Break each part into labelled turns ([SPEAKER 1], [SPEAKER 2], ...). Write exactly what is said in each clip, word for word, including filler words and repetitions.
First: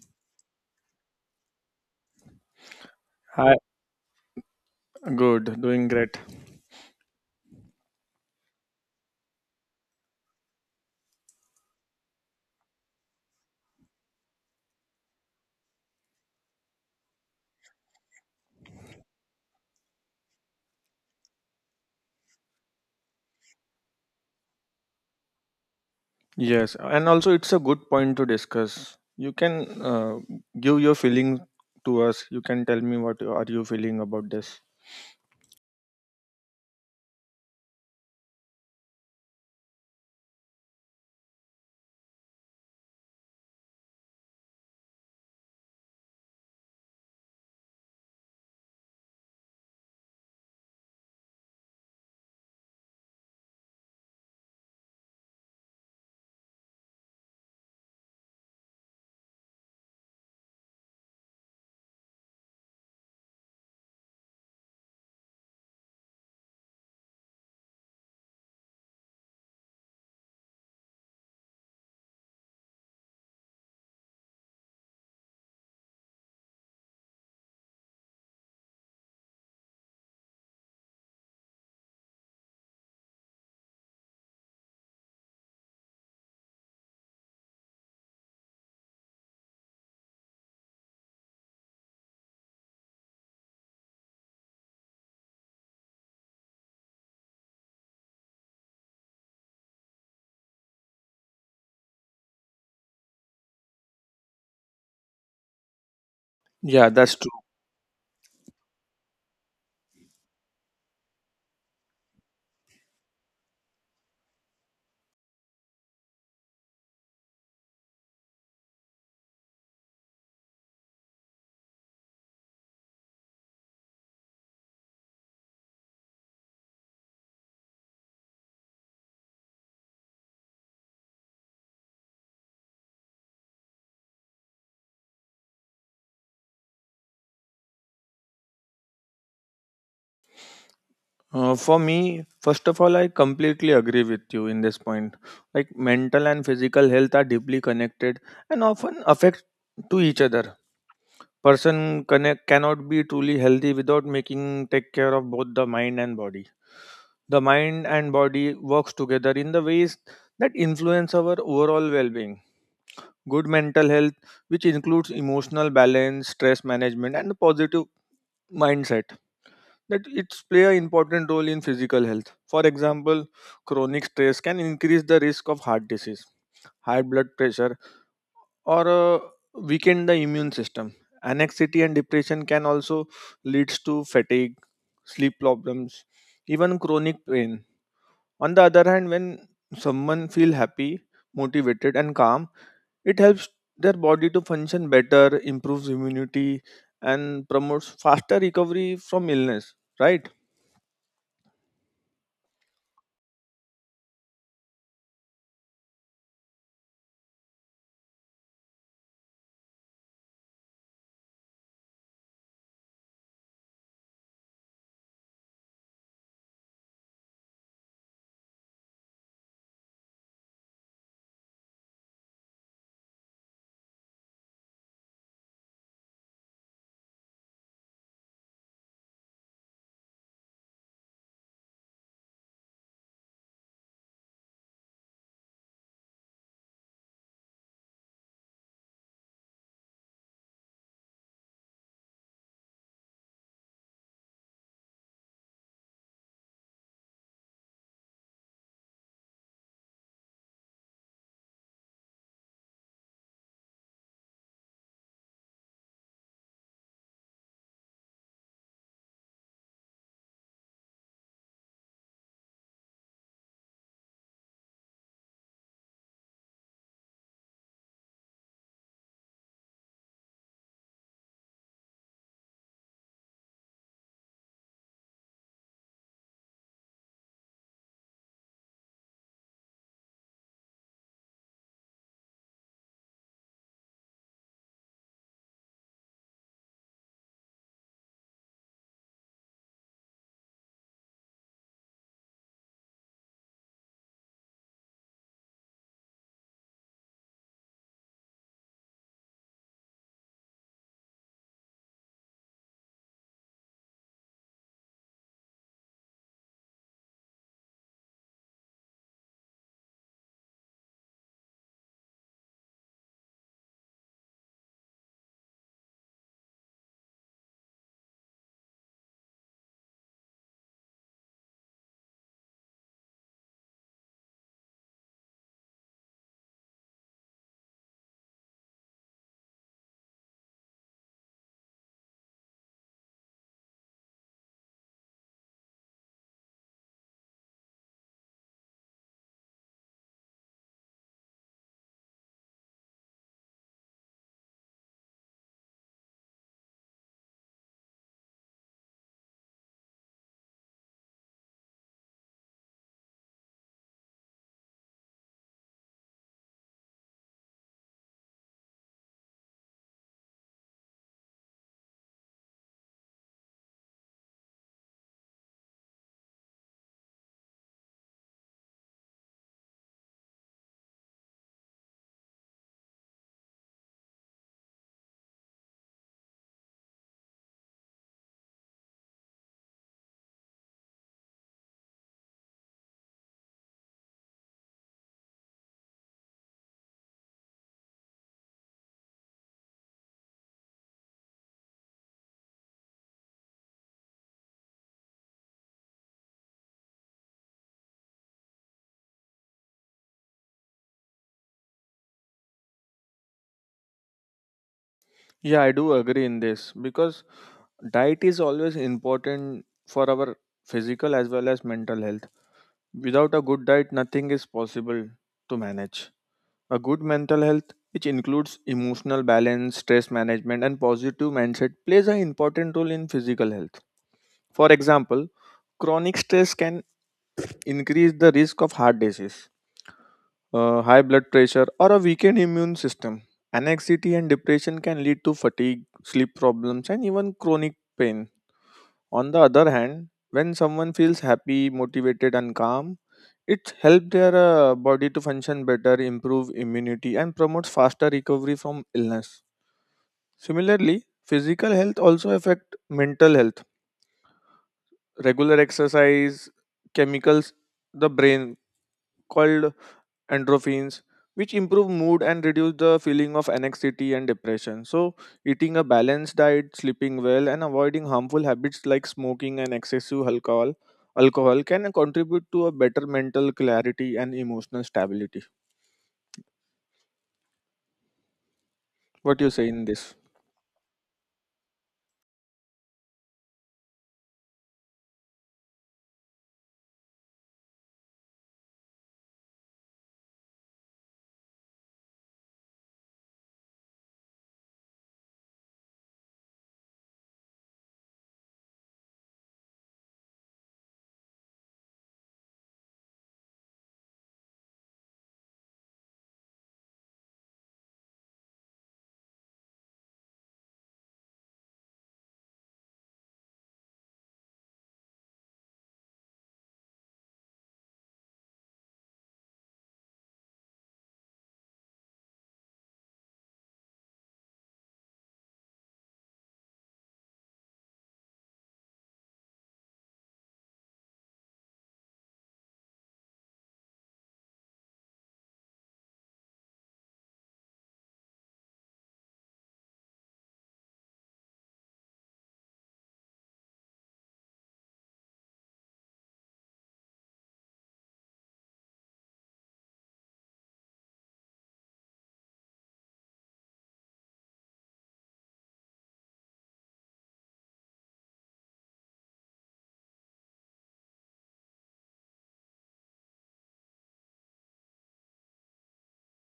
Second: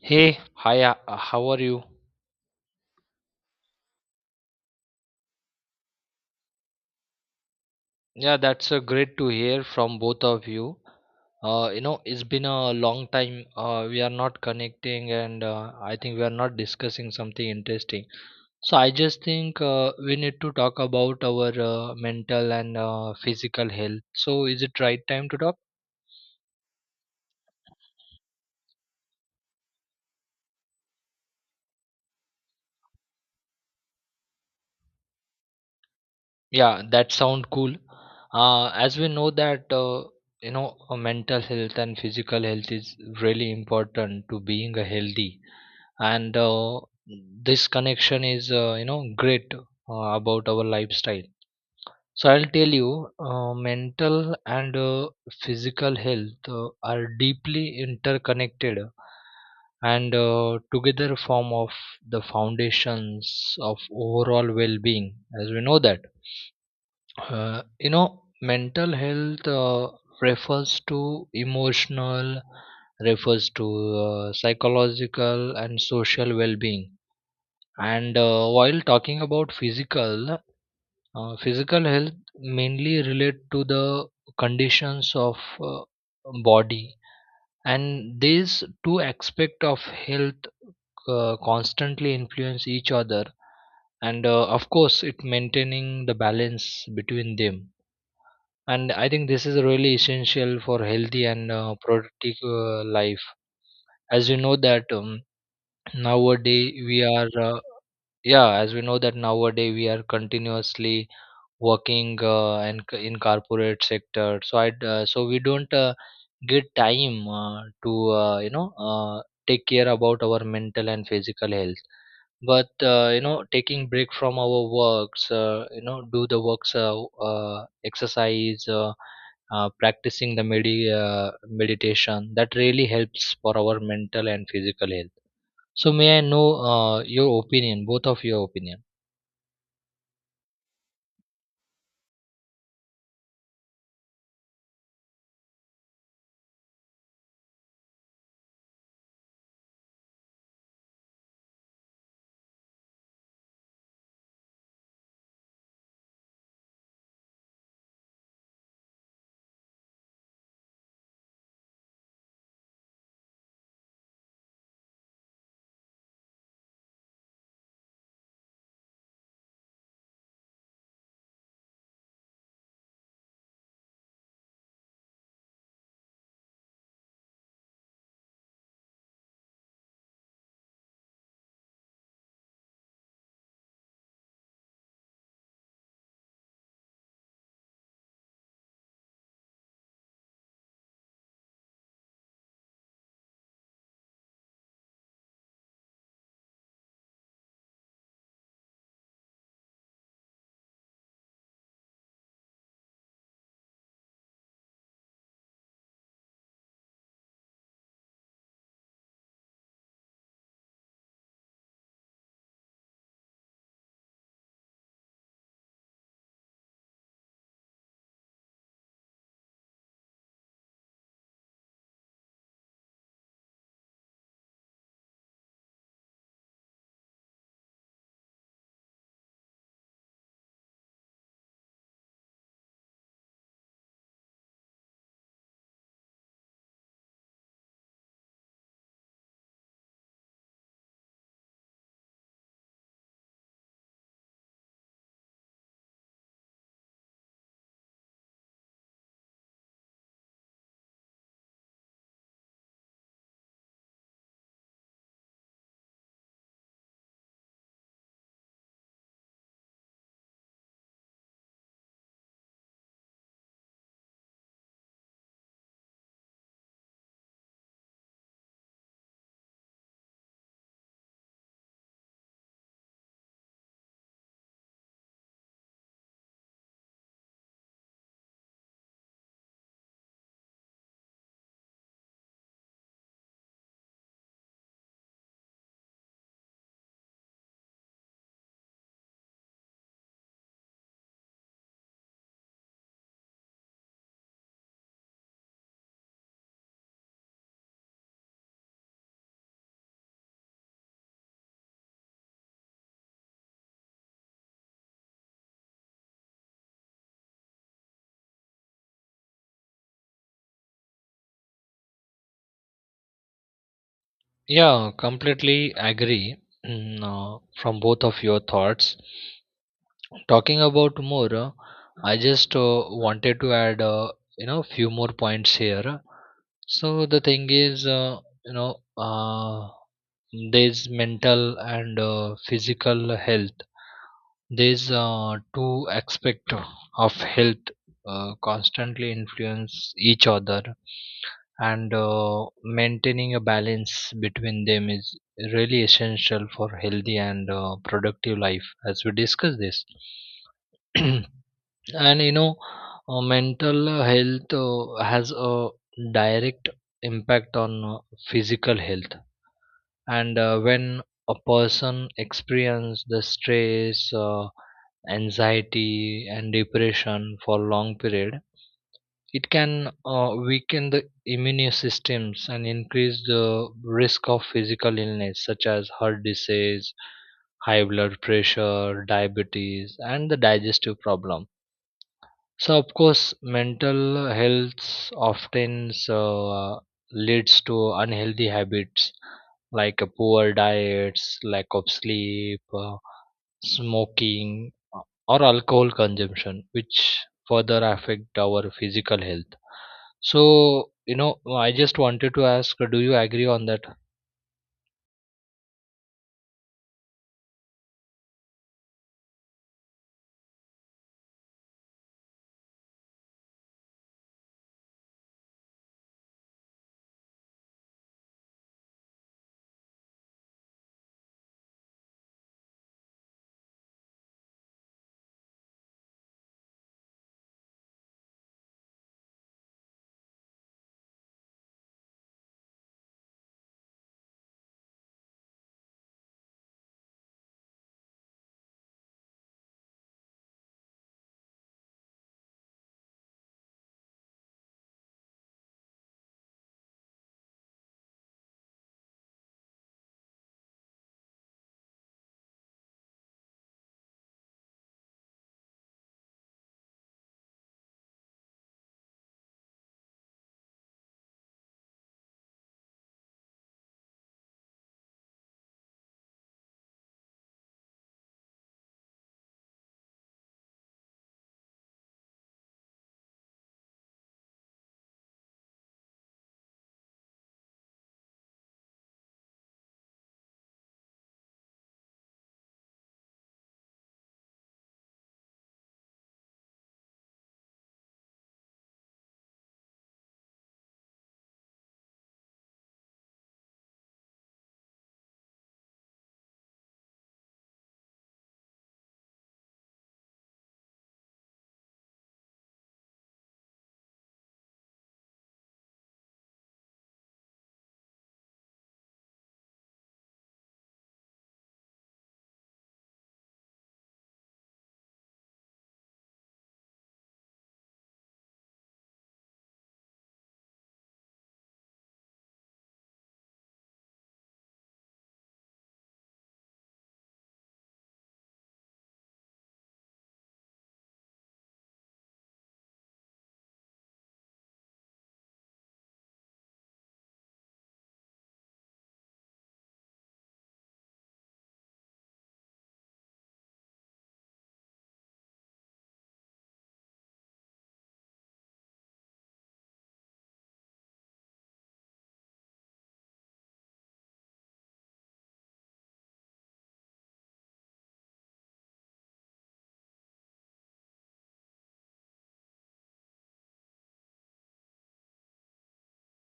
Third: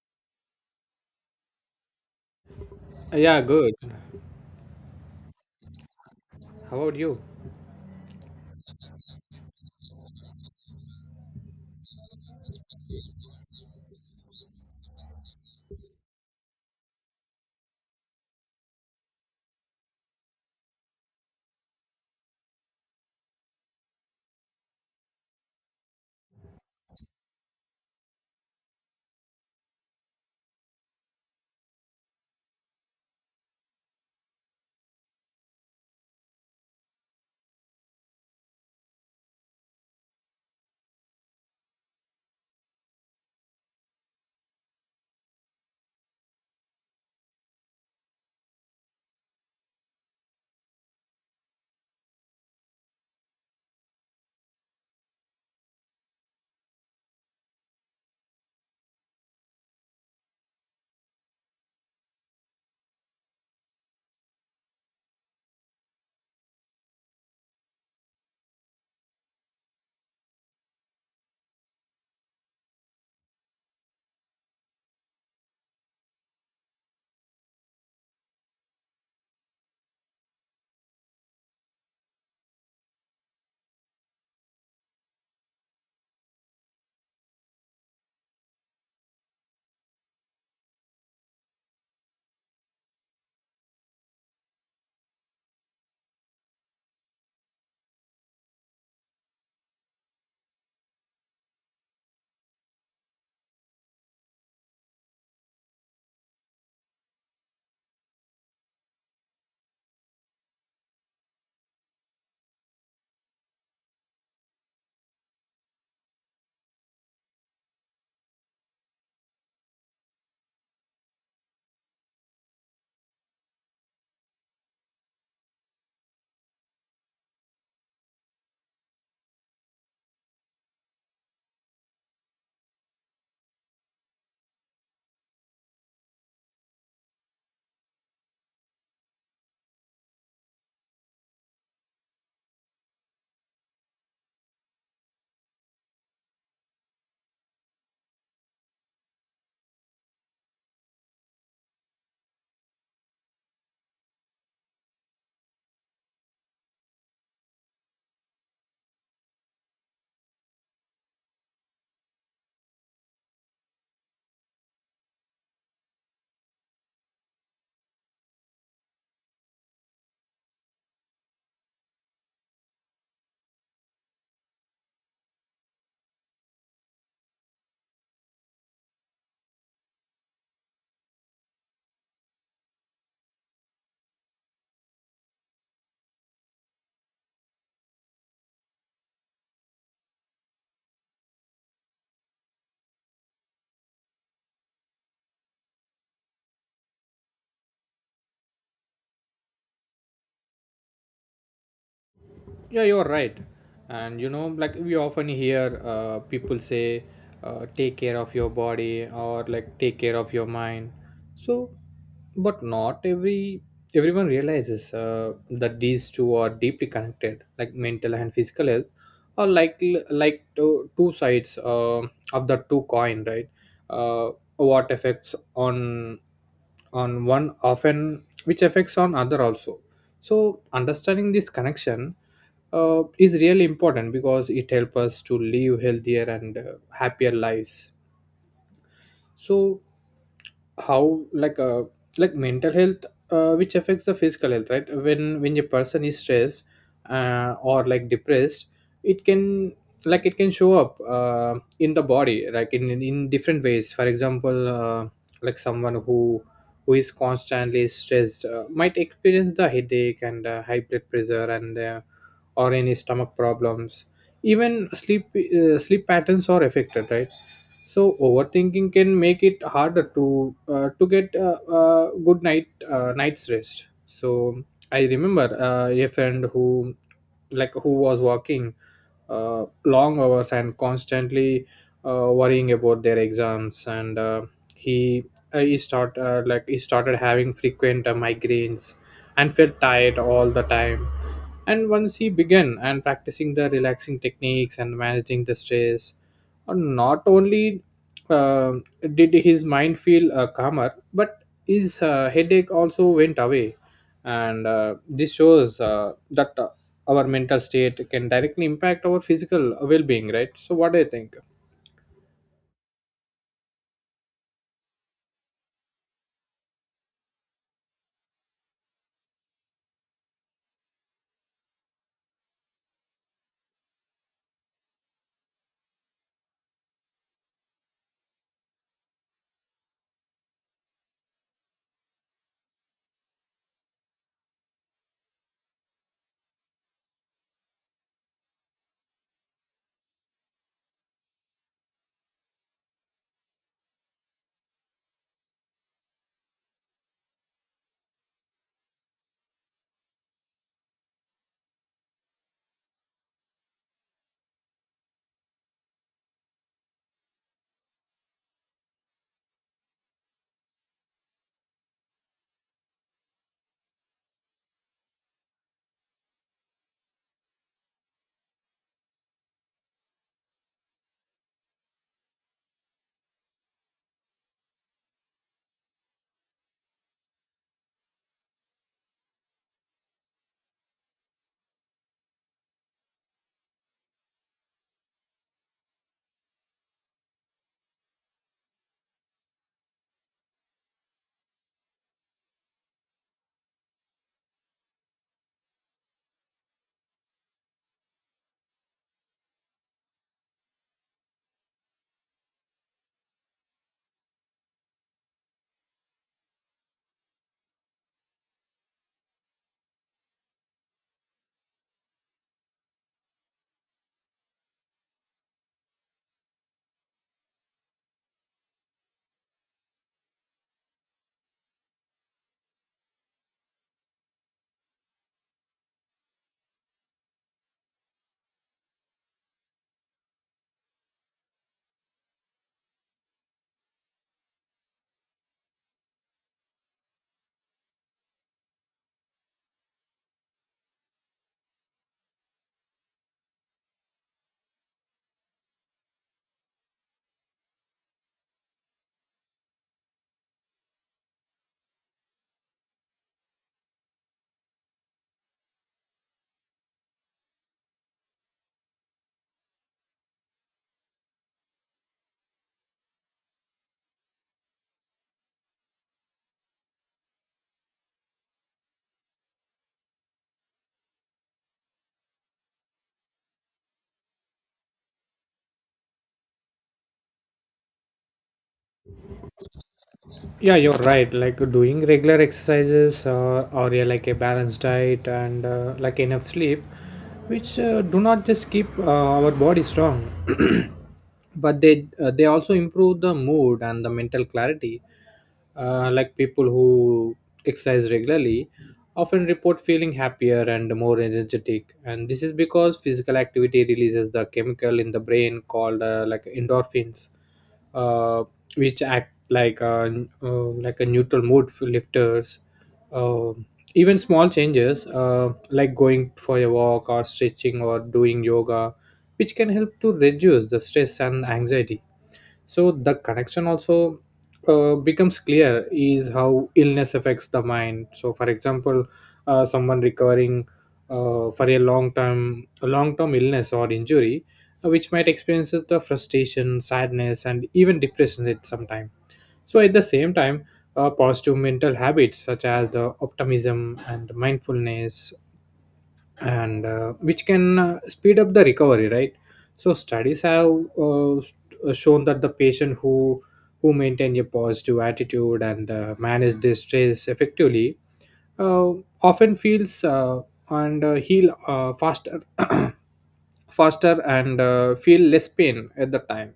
[SPEAKER 1] Hey, hi, uh, how are you?
[SPEAKER 2] Yeah,
[SPEAKER 3] Hi,
[SPEAKER 2] good.
[SPEAKER 3] good, doing great.
[SPEAKER 2] How about you?
[SPEAKER 1] Yeah, that's uh, great to hear from both of you. Uh, you know, it's been a long time uh, we are not connecting, and uh, I think we are not discussing something interesting. So I just think uh, we need to talk about our uh, mental and uh, physical health. So is it right time to talk?
[SPEAKER 3] Yes, and also it's a good point to discuss. You can uh, give your feeling to us. You can tell me what are you feeling about this.
[SPEAKER 1] Yeah, that sound cool. Uh, as we know that uh, you know, uh, mental health and physical health is really important to being a healthy and uh, this connection is uh, you know great uh, about our lifestyle so I'll tell you uh, mental and uh, physical health uh, are deeply interconnected and uh, together form of the foundations of overall well-being as we know that uh, you know mental health uh, refers to emotional refers to uh, psychological and social well-being and uh, while talking about physical uh, physical health mainly relate to the conditions of uh, body and these two aspect of health uh, constantly influence each other and uh, of course it maintaining the balance between them and I think this is really essential for healthy and uh, productive uh, life as you know that um, nowadays
[SPEAKER 3] Yeah,
[SPEAKER 1] we
[SPEAKER 3] that's true.
[SPEAKER 1] are uh, Yeah, as we know that nowadays we are continuously working uh, and c- in corporate sector. So I d- uh, so we don't uh, get time uh, to uh, you know uh, take care about our mental and physical health. But uh, you know taking break from our works, uh, you know do the works, uh, uh, exercise, uh, uh, practicing the medi- uh, meditation that really helps for our mental and physical health. So may I know uh, your opinion, both of your opinion?
[SPEAKER 3] Uh, for me, first of all, I completely agree with you in this point. Like mental and physical health are deeply connected and often affect to each other. Person connect cannot be truly healthy without making take care of both the mind and body the mind and body works together in the ways that influence our overall well-being. Good mental health, which includes emotional balance, stress management and a positive mindset, that it's play an important role in physical health. For example, chronic stress can increase the risk of heart disease, high blood pressure, or uh, weaken the immune system. Anxiety and depression can also leads to fatigue, sleep problems, even chronic pain. On the other hand, when someone feel happy, motivated and calm, it helps their body to function better, improves immunity and promotes faster recovery from illness, right?
[SPEAKER 2] Yeah, you're right. And you know, like we often hear uh, people say, uh, take care of your body or like take care of your mind. So, but not every everyone realizes uh, that these two are deeply connected. Like mental and physical health are like like two, two sides uh, of the two coin, right? Uh, what affects on on one often which affects on other also, so understanding this connection uh, is really important because it helps us to live healthier and uh, happier lives. So how like uh like mental health uh, which affects the physical health, right? When when a person is stressed uh, or like depressed, it can like it can show up uh, in the body, like in, in in different ways. For example uh, like someone who who is constantly stressed uh, might experience the headache and uh, high blood pressure, and uh, or any stomach problems. Even sleep uh, sleep patterns are affected, right? So overthinking can make it harder to uh, to get a uh, uh, good night uh, night's rest. So I remember uh, a friend who like who was working uh, long hours and constantly uh, worrying about their exams, and uh, he uh, he start uh, like he started having frequent uh, migraines and felt tired all the time. And once he began and practicing the relaxing techniques and managing the stress, uh, not only uh, did his mind feel uh, calmer, but his uh, headache also went away. And uh, this shows uh, that uh, our mental state can directly impact our physical well being, right? So, what do you think?
[SPEAKER 1] Yeah, completely agree mm, uh, from both of your thoughts. Talking about more, uh, I just uh, wanted to add, uh, you know, few more points here. So the thing is, uh, you know, uh, there's mental and uh, physical health. These uh, two aspects of health uh, constantly influence each other and uh, maintaining a balance between them is really essential for healthy and uh, productive life as we discuss this and you know uh, mental health uh, has a direct impact on uh, physical health and uh, when a person experiences the stress, uh, anxiety and depression for long period. It can uh, weaken the immune systems and increase the risk of physical illness such as heart disease, high blood pressure, diabetes and the digestive problem. So of course mental health often uh, leads to unhealthy habits like a poor diets, lack of sleep, uh, smoking uh, or alcohol consumption, which further affect our physical health. So, you know, I just wanted to ask, do you agree on that?
[SPEAKER 3] Yeah, I do agree in this because diet is always important for our physical as well as mental health. Without a good diet, nothing is possible to manage. A good mental health, which includes emotional balance, stress management, and positive mindset, plays an important role in physical health. For example, chronic stress can increase the risk of heart disease, uh, high blood pressure, or a weakened immune system. Anxiety and depression can lead to fatigue, sleep problems, and even chronic pain. On the other hand, when someone feels happy, motivated, and calm, it helps their uh, body to function better, improve immunity, and promotes faster recovery from illness. Similarly, physical health also affect mental health. Regular exercise, chemicals, the brain called endorphins, which improve mood and reduce the feeling of anxiety and depression. So, eating a balanced diet, sleeping well, and avoiding harmful habits like smoking and excessive alcohol alcohol can contribute to a better mental clarity and emotional stability. What do you say in this?
[SPEAKER 2] Yeah, you're right, like doing regular exercises uh, or yeah, like a balanced diet and uh, like enough sleep, which uh, do not just keep uh, our body strong but they uh, they also improve the mood and the mental clarity. Uh, like people who exercise regularly often report feeling happier and more energetic, and this is because physical activity releases the chemical in the brain called uh, like endorphins, uh, which act like a uh, like a neutral mood for lifters. Um Even small changes uh, like going for a walk or stretching or doing yoga, which can help to reduce the stress and anxiety. So the connection also uh, becomes clear is how illness affects the mind. So for example uh, someone recovering uh, for a long term a long term illness or injury, uh, which might experience the frustration, sadness, and even depression at some time. So at the same time, uh, positive mental habits such as the optimism and mindfulness, and uh, which can uh, speed up the recovery, right? So studies have uh, st- uh, shown that the patient who who maintain a positive attitude and uh, manage their stress effectively uh, often feels uh, and uh, heal uh, faster faster and uh, feel less pain at the time.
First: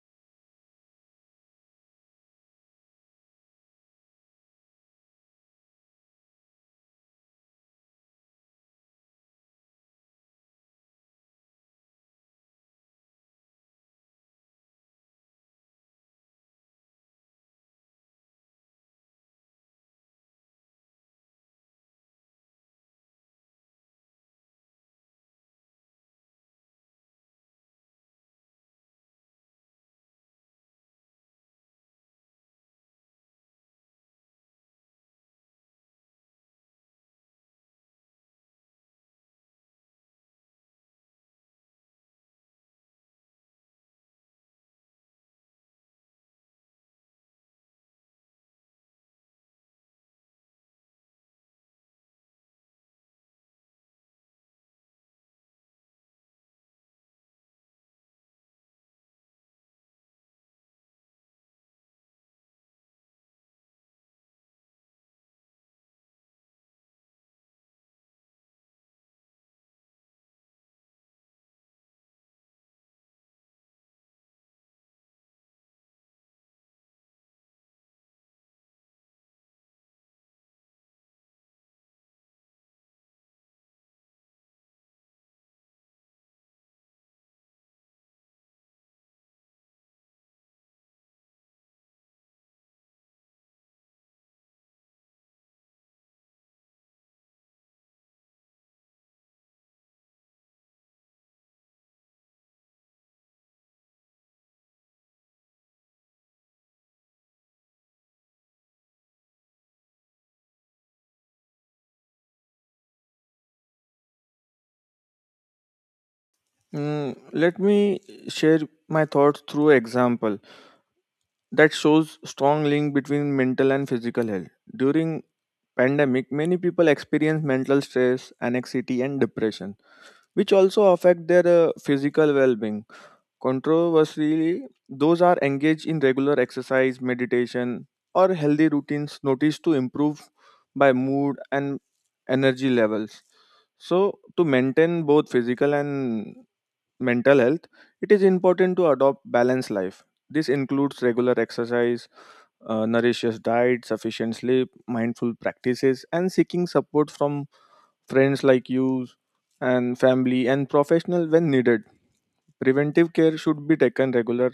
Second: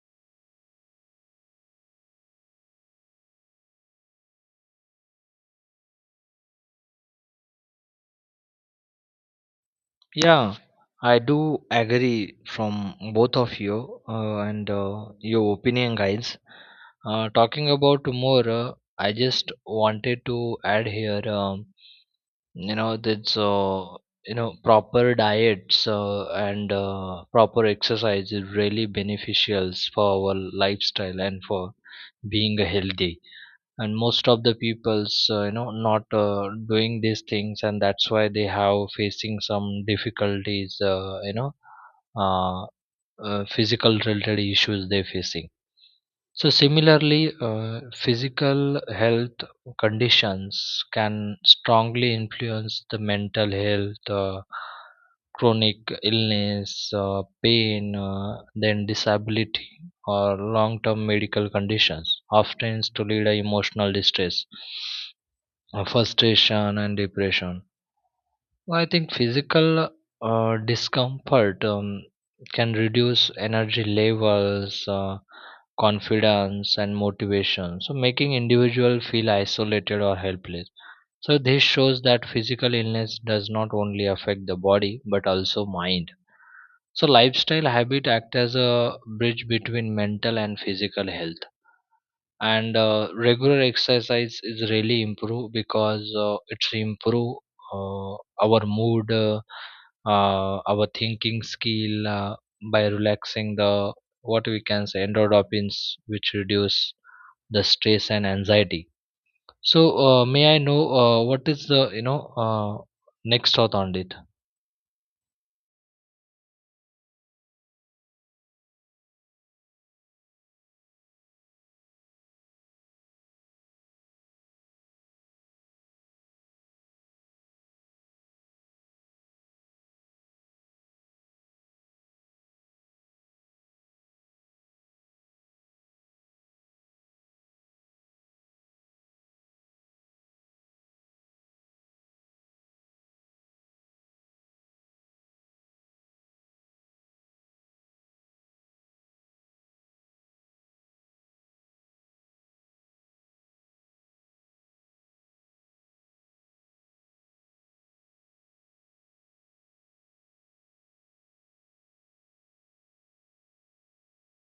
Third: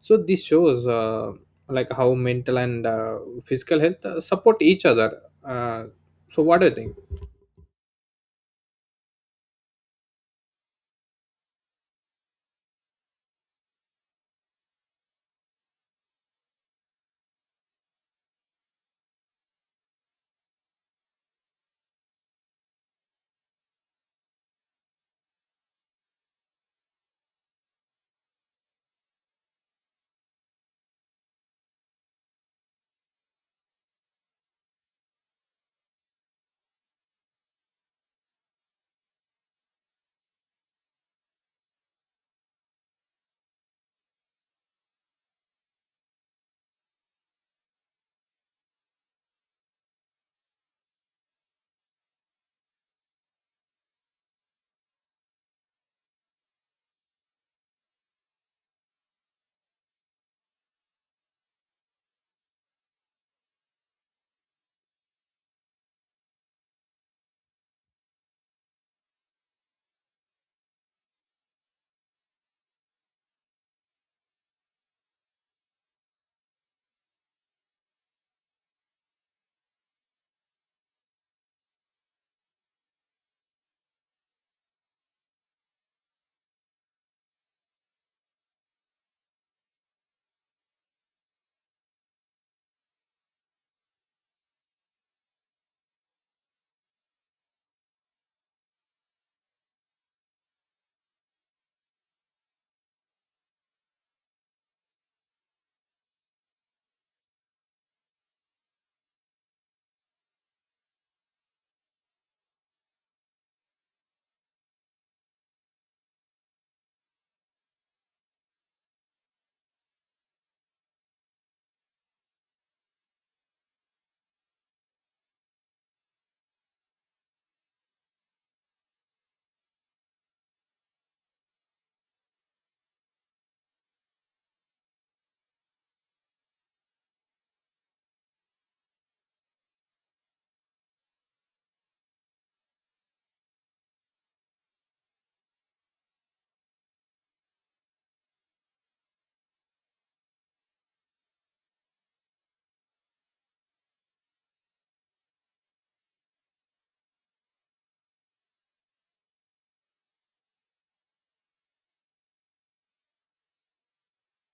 [SPEAKER 2] So this shows uh, like how mental and uh, physical health uh, support each other. Uh, so what do you think?
[SPEAKER 1] Yeah, I do agree from both of you uh, and uh, your opinion, guys. Uh, talking about more, uh, I just wanted to add here, um, you know, that's uh, you know, proper diets uh, and uh, proper exercise is really beneficial for our lifestyle and for being healthy. And most of the people's, uh, you know not uh, doing these things, and that's why they have facing some difficulties, uh, you know uh, uh, physical related issues they facing. So similarly, uh, physical health conditions can strongly influence the mental health. Uh, chronic illness, uh, pain, uh, then disability or long-term medical conditions, often to lead a emotional distress, uh, frustration and depression. I think physical uh, discomfort um, can reduce energy levels, Uh, confidence and motivation, so making individual feel isolated or helpless. So this shows that physical illness does not only affect the body but also mind. So lifestyle habit act as a bridge between mental and physical health. And uh, regular exercise is really improve because uh, it's improve uh, our mood, uh, uh, our thinking skill, uh, by relaxing the what we can say endorphins, which reduce the stress and anxiety. So uh, may i know uh, what is the, you know uh, next thought on it?
[SPEAKER 3] Mm, let me share my thoughts through example that shows strong link between mental and physical health. During pandemic, many people experience mental stress, anxiety, and depression, which also affect their uh, physical well-being. Controversially, those are engaged in regular exercise, meditation, or healthy routines noticed to improve by mood and energy levels. So, to maintain both physical and mental health, it is important to adopt balanced life. This includes regular exercise, uh, nutritious diet, sufficient sleep, mindful practices, and seeking support from friends like you and family and professional when needed. Preventive care should be taken regular.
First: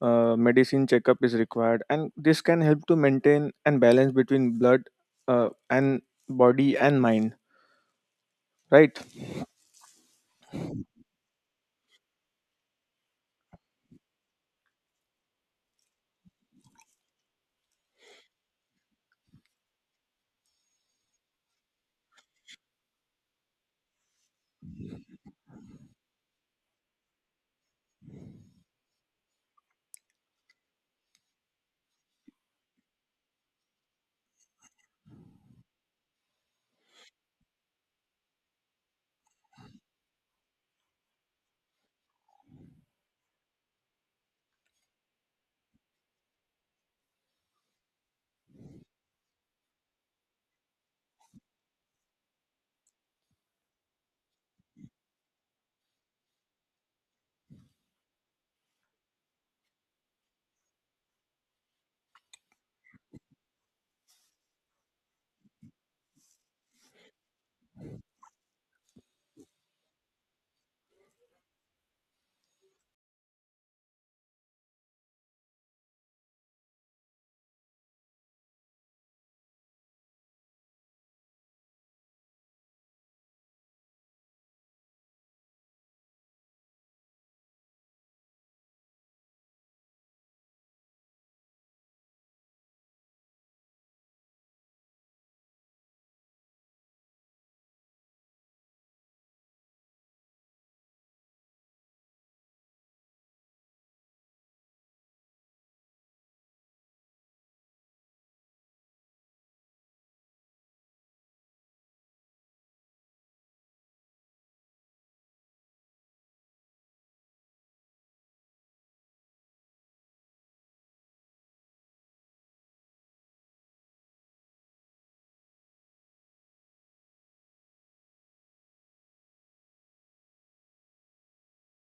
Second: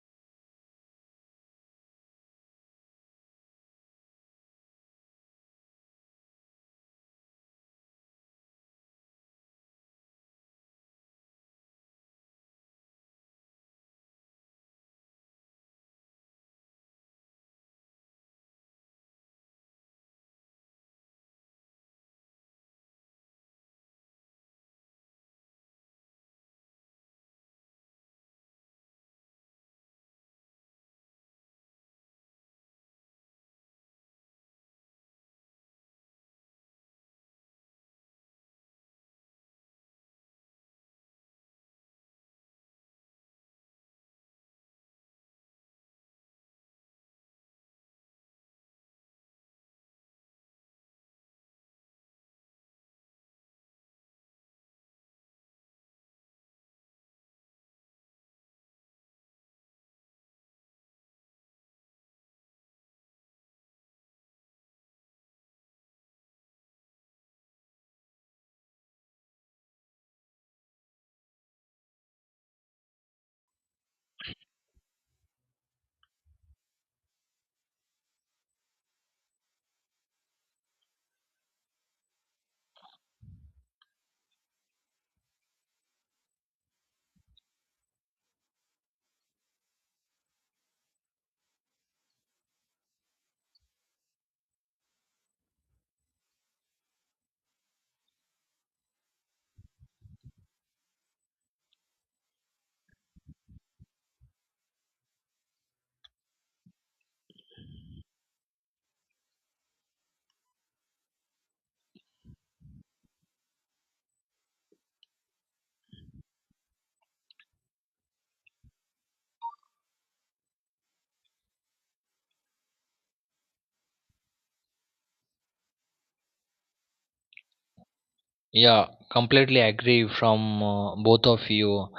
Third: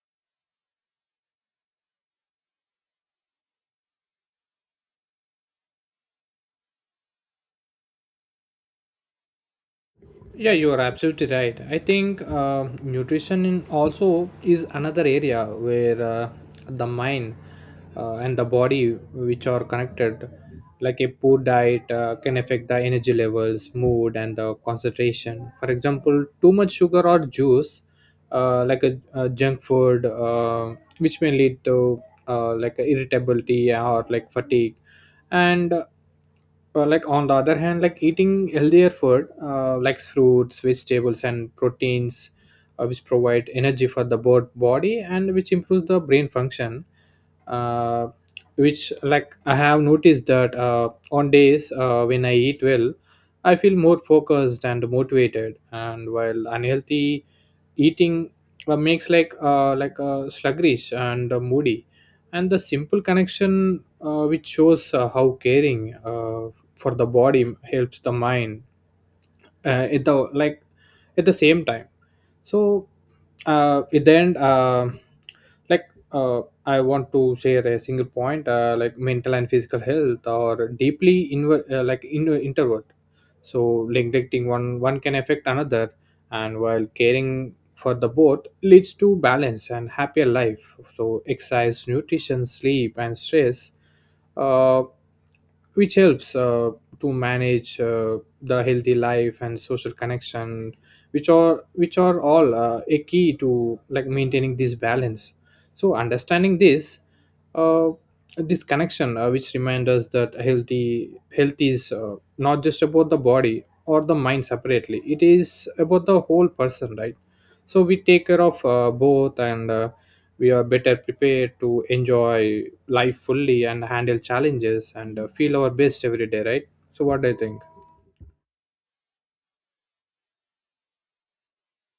[SPEAKER 3] Uh, medicine checkup is required, and this can help to maintain and balance between blood uh, and body and mind. Right?
[SPEAKER 2] Yeah, you are absolutely right. I think uh, nutrition in also is another area where uh, the mind uh, and the body, which are connected, like a poor diet uh, can affect the energy levels, mood, and the concentration. For example, too much sugar or juice, uh, like a, a junk food, uh, which may lead to uh, like irritability or like fatigue. And uh, like on the other hand, like eating healthier food uh, like fruits, vegetables, and proteins, uh, which provide energy for the bod- body and which improves the brain function. uh, which like I have noticed that uh, on days uh, when I eat well, I feel more focused and motivated, and while unhealthy eating uh, makes like uh, like uh, sluggish and uh, moody. And the simple connection uh, which shows uh, how caring uh, for the body helps the mind uh, at the like at the same time. So uh, it then uh, like uh, I want to share a single point, uh, like mental and physical health or deeply inver- uh, like in- introvert. So neglecting one one can affect another, and while caring for the both leads to balance and happier life. So exercise, nutrition, sleep, and stress, uh, which helps Uh, to manage uh, the healthy life and social connection, which are which are all uh, a key to like maintaining this balance. So understanding this uh, this connection uh, which reminds us that healthy health is uh, not just about the body or the mind separately, it is about the whole person, right? So we take care of uh, both, and uh, we are better prepared to enjoy life fully and handle challenges and uh, feel our best every day, right? So what do you think?
[SPEAKER 1] Yeah, completely agree from uh, both of you.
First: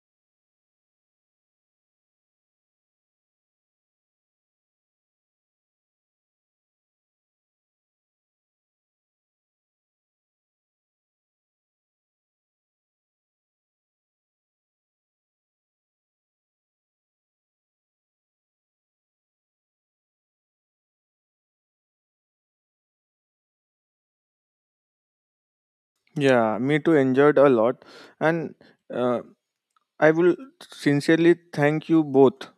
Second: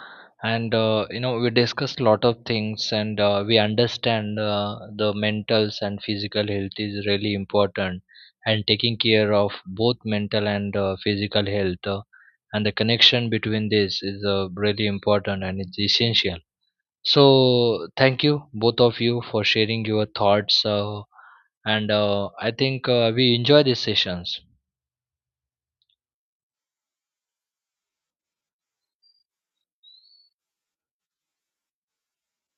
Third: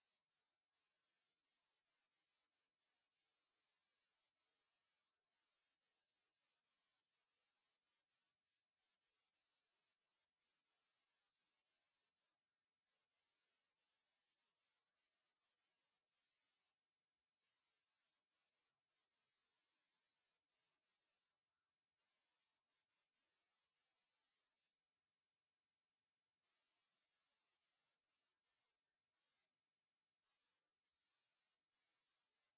[SPEAKER 1] And uh, you know we discussed a lot of things and uh, we understand uh, the mental and physical health is really important, and taking care of both mental and uh, physical health uh, and the connection between this is uh, really important and it's essential. So, thank you, both of you, for sharing your thoughts. Uh, and uh, I think uh, we enjoy these sessions.
[SPEAKER 3] Yeah, me too. Enjoyed a lot, and uh, I will sincerely thank you both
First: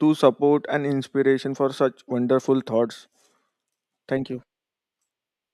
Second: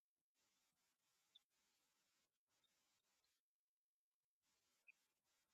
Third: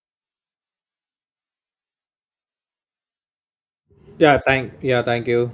[SPEAKER 3] to support and inspiration for such wonderful thoughts. Thank
[SPEAKER 2] Yeah,
[SPEAKER 3] you.
[SPEAKER 2] thank yeah, thank you.